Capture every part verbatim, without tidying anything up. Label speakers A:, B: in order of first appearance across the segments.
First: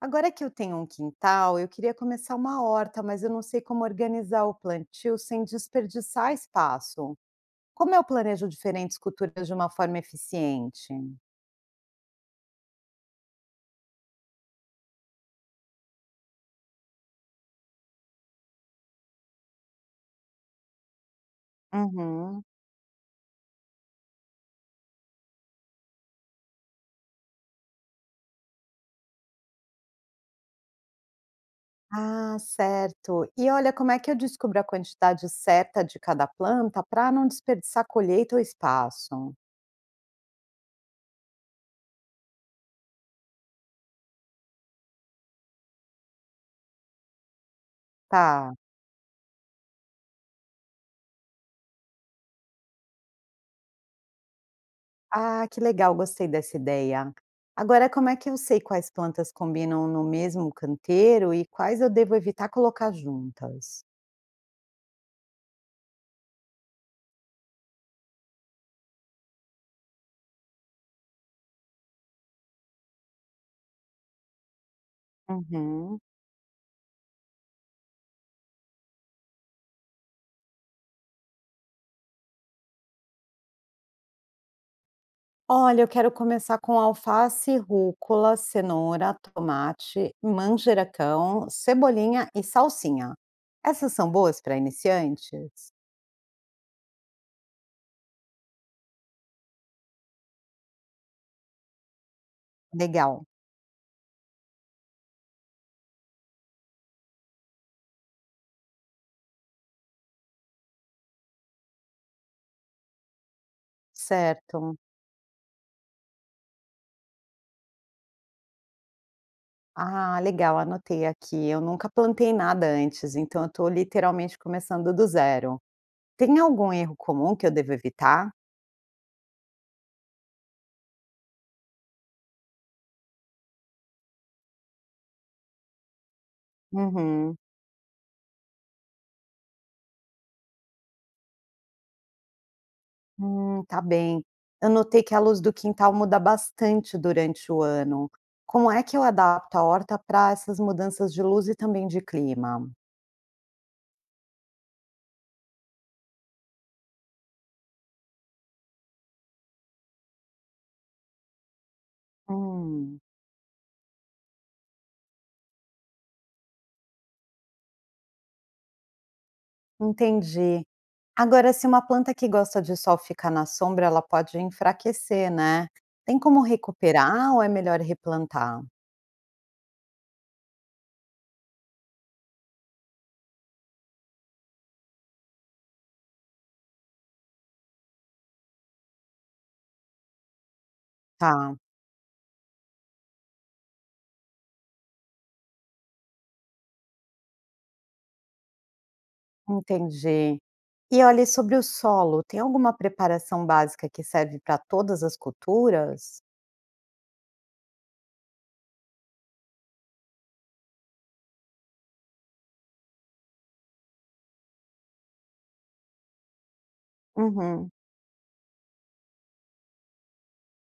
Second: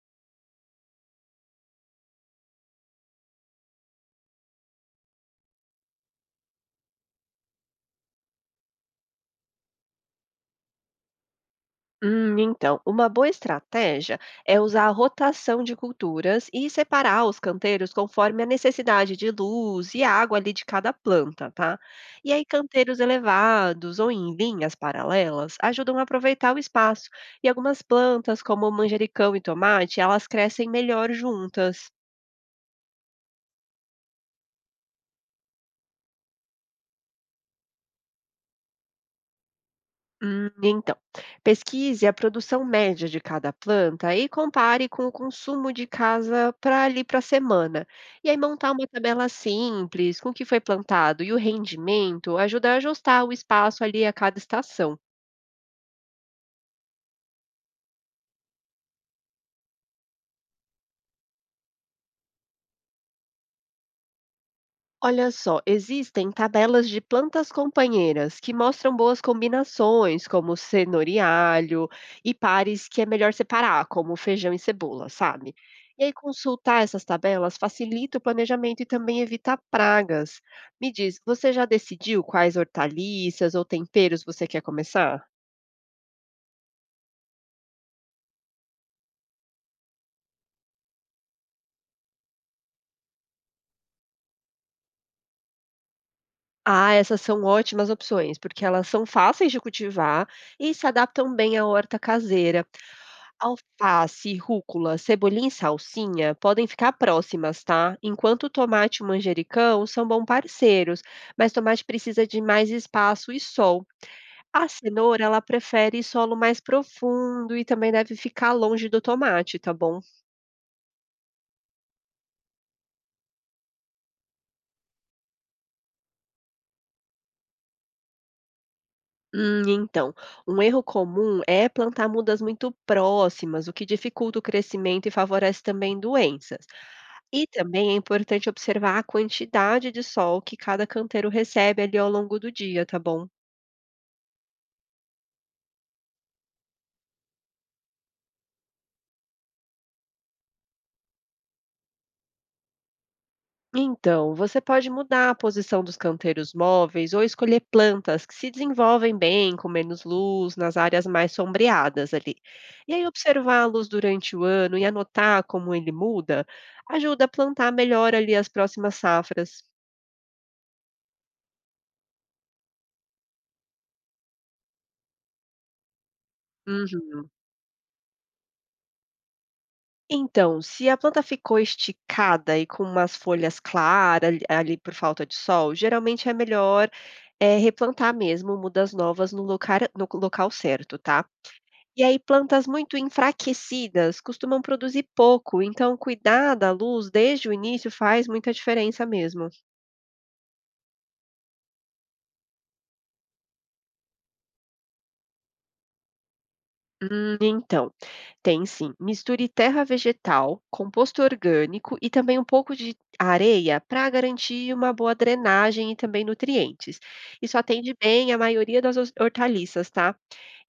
A: Agora que eu tenho um quintal, eu queria começar uma horta, mas eu não sei como organizar o plantio sem desperdiçar espaço. Como eu planejo diferentes culturas de uma forma eficiente?
B: Hum, então, uma boa estratégia é usar a rotação de culturas e separar os canteiros conforme a necessidade de luz e água ali de cada planta, tá? E
A: Uhum.
B: aí, canteiros elevados ou em linhas paralelas ajudam a aproveitar o espaço. E algumas plantas, como manjericão e tomate, elas crescem melhor juntas.
A: Ah, certo. E olha, como é que eu descubro a quantidade certa de cada planta para não desperdiçar colheita ou espaço?
B: Hum, então, Pesquise a produção média de cada planta e compare com o consumo de casa para ali para a semana. E aí
A: Tá.
B: montar uma tabela simples com o que foi plantado e o rendimento ajuda a ajustar o espaço ali a cada estação.
A: Ah, que legal, gostei dessa ideia. Agora, como é que eu sei quais plantas combinam no mesmo canteiro e quais eu devo evitar colocar juntas?
B: Olha só, existem tabelas de plantas companheiras que mostram boas combinações, como cenoura e alho, e pares que é melhor separar, como feijão e cebola, sabe?
A: Uhum.
B: E aí, consultar essas tabelas facilita o planejamento e também evita pragas. Me diz, você já decidiu quais hortaliças ou temperos você quer começar?
A: Olha, eu quero começar com alface, rúcula, cenoura, tomate, manjericão, cebolinha e salsinha. Essas são boas para iniciantes?
B: Ah, essas são ótimas opções, porque elas são fáceis de cultivar e se adaptam bem à horta caseira.
A: Legal,
B: Alface, rúcula, cebolinha e salsinha podem ficar próximas, tá? Enquanto o tomate e o manjericão são bons parceiros, mas tomate precisa de mais espaço e sol. A
A: certo.
B: cenoura, ela prefere solo mais profundo e também deve ficar longe do tomate, tá bom?
A: Ah, legal, anotei aqui. Eu nunca plantei nada antes, então eu estou literalmente começando do zero. Tem algum erro comum que eu devo evitar?
B: Hum, então, Um erro comum é plantar mudas muito próximas, o que dificulta o crescimento e favorece também doenças.
A: Uhum.
B: E também é importante observar a quantidade de sol que cada canteiro recebe ali ao longo do dia, tá bom?
A: Hum, tá bem. Eu notei que a luz do quintal muda bastante durante o ano. Como é que eu adapto a horta para essas mudanças de luz e também de clima?
B: Então, você pode mudar a posição dos canteiros móveis ou escolher plantas que se desenvolvem bem, com menos luz, nas áreas mais sombreadas ali. E
A: Hum,
B: aí, observar a luz durante o ano e anotar como ele muda ajuda a plantar melhor ali as próximas safras.
A: entendi. Agora, se uma planta que gosta de sol ficar na sombra, ela pode enfraquecer, né? Tem como
B: Uhum.
A: recuperar ou é melhor replantar?
B: Então, se a planta ficou esticada e com umas folhas claras ali ali por falta de sol, geralmente é melhor, eh, replantar mesmo mudas novas no locar no local certo, tá.
A: Tá,
B: E aí plantas muito enfraquecidas costumam produzir pouco, então cuidar da luz desde o início faz muita diferença mesmo.
A: entendi. E olha, e sobre o solo, tem alguma preparação básica que serve para todas as culturas?
B: Hum, então Tem sim. Misture terra vegetal, composto orgânico e também um pouco de areia para garantir uma boa drenagem e também nutrientes. Isso
A: Uhum.
B: atende bem a maioria das os- hortaliças, tá?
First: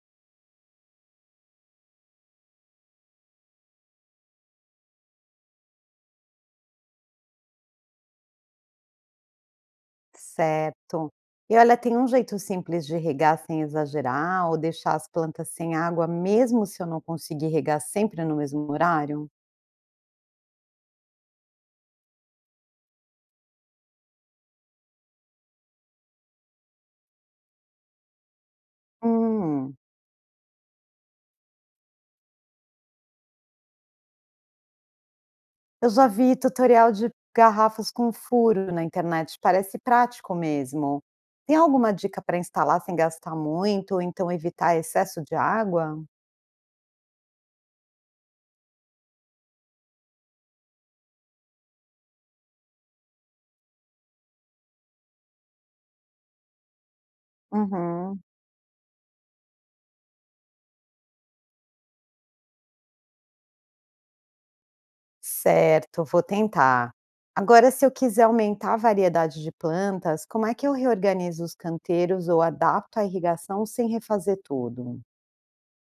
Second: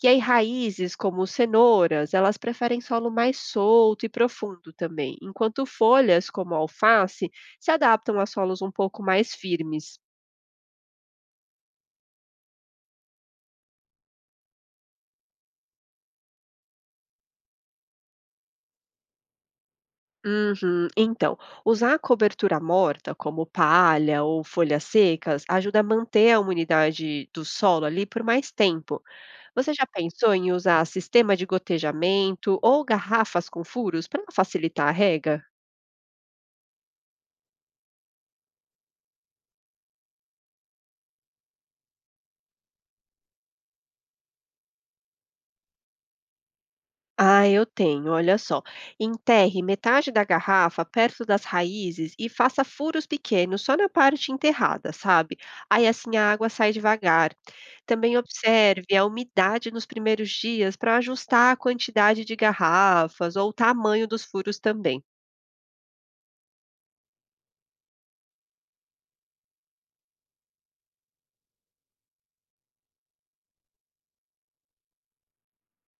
B: E aí, raízes como cenouras, elas preferem solo mais solto e profundo também, enquanto folhas como alface se adaptam a solos um pouco mais firmes.
A: Certo. E olha, tem um jeito simples de regar sem exagerar ou deixar as plantas sem água, mesmo se eu não conseguir regar sempre no mesmo horário?
B: Uhum. Então, usar cobertura morta, como palha ou folhas secas, ajuda a manter a umidade do solo ali por mais tempo. Você
A: Hum,
B: já pensou em usar sistema de gotejamento ou garrafas com furos para facilitar a rega?
A: eu já vi tutorial de garrafas com furo na internet, parece prático mesmo. Tem alguma dica para instalar sem gastar muito ou então evitar excesso de água?
B: Ah, eu tenho, olha só. Enterre metade da garrafa perto das raízes e faça furos pequenos só na parte enterrada, sabe? Aí assim a água sai devagar. Também
A: Uhum.
B: observe a umidade nos primeiros dias para ajustar a quantidade de garrafas ou o tamanho dos furos também.
A: Certo, vou tentar. Agora, se eu quiser aumentar a variedade de plantas, como é que eu reorganizo os canteiros ou adapto a irrigação sem refazer tudo?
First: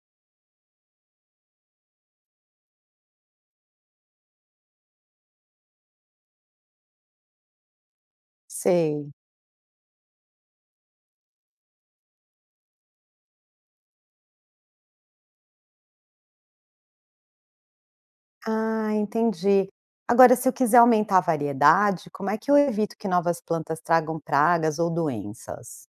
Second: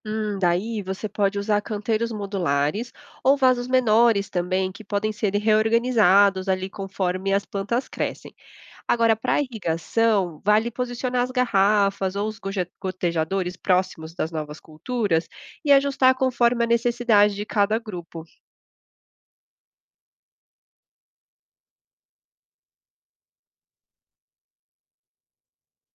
B: Hum, daí você pode usar canteiros modulares ou vasos menores também, que podem ser reorganizados ali conforme as plantas crescem.
A: Sei.
B: Agora, para irrigação, vale posicionar as garrafas ou os goje- gotejadores próximos das novas culturas e ajustar conforme a necessidade de cada grupo.
A: Ah, entendi. Agora, se eu quiser aumentar a variedade, como é que eu evito que novas plantas tragam pragas ou doenças?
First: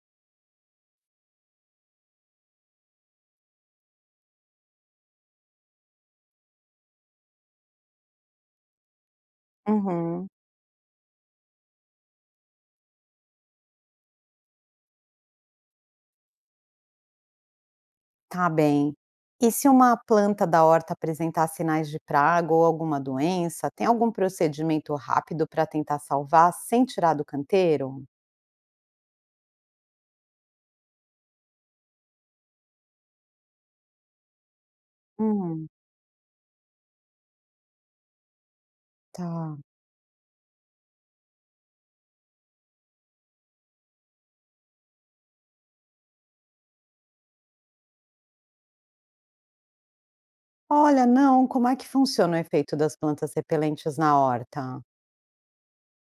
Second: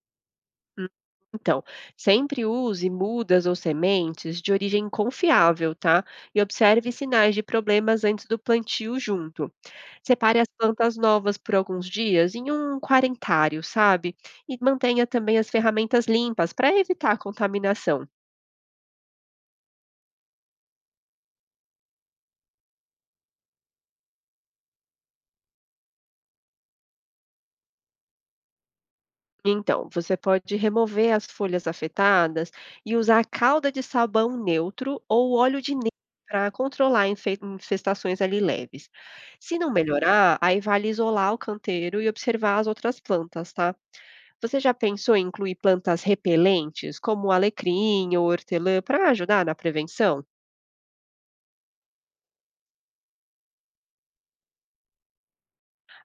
B: Hum, Então, sempre use mudas ou sementes de origem confiável, tá? E observe sinais de problemas antes do plantio junto.
A: Uhum.
B: Separe as plantas novas por alguns dias em um quarentário, sabe? E mantenha também as ferramentas limpas para evitar a contaminação.
A: Tá bem. E se uma planta da horta apresentar sinais de praga ou alguma doença, tem algum procedimento rápido para tentar salvar sem tirar do canteiro?
B: Então, você pode remover as folhas afetadas e usar calda de sabão neutro ou óleo
A: Hum.
B: de neve para controlar infe- infestações ali leves. Se
A: Tá.
B: não melhorar, aí vale isolar o canteiro e observar as outras plantas, tá? Você já pensou em incluir plantas repelentes, como alecrim ou hortelã, para ajudar na prevenção?
A: Olha, não, como é que funciona o efeito das plantas repelentes na horta?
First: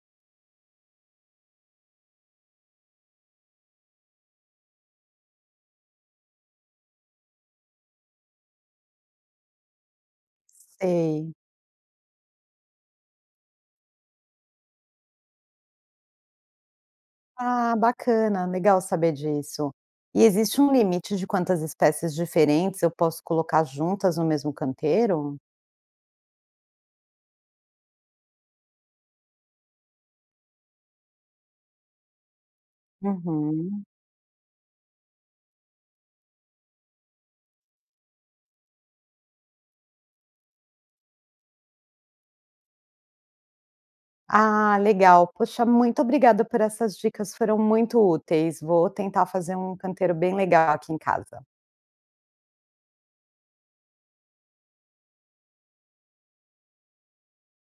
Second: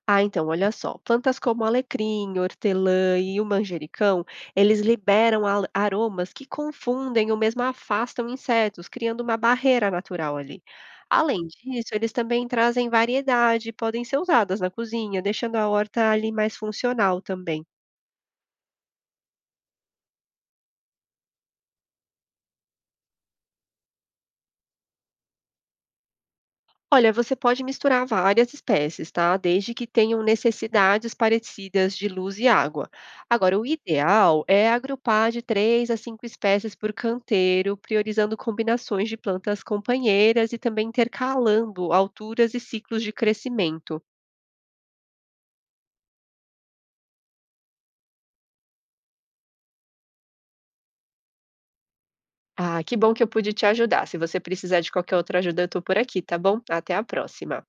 B: Ah, então, olha só. Plantas como alecrim, hortelã e o manjericão, eles liberam al- aromas que confundem ou mesmo afastam insetos, criando uma barreira natural ali.
A: Sei.
B: Além disso, eles também trazem variedade e podem ser usadas na cozinha, deixando a horta ali mais funcional também.
A: Ah, bacana, legal saber disso. E existe um limite de quantas espécies diferentes eu posso colocar juntas no mesmo canteiro?
B: Olha, você pode misturar várias espécies, tá? Desde que tenham necessidades parecidas de luz e água. Agora, o
A: Uhum.
B: ideal é agrupar de três a cinco espécies por canteiro, priorizando combinações de plantas companheiras e também intercalando alturas e ciclos de crescimento.
A: Ah, legal. Poxa, muito obrigada por essas dicas, foram muito úteis. Vou tentar fazer um canteiro bem legal aqui em casa.
B: Ah, que bom que eu pude te ajudar. Se você precisar de qualquer outra ajuda, eu tô por aqui, tá bom? Até a próxima.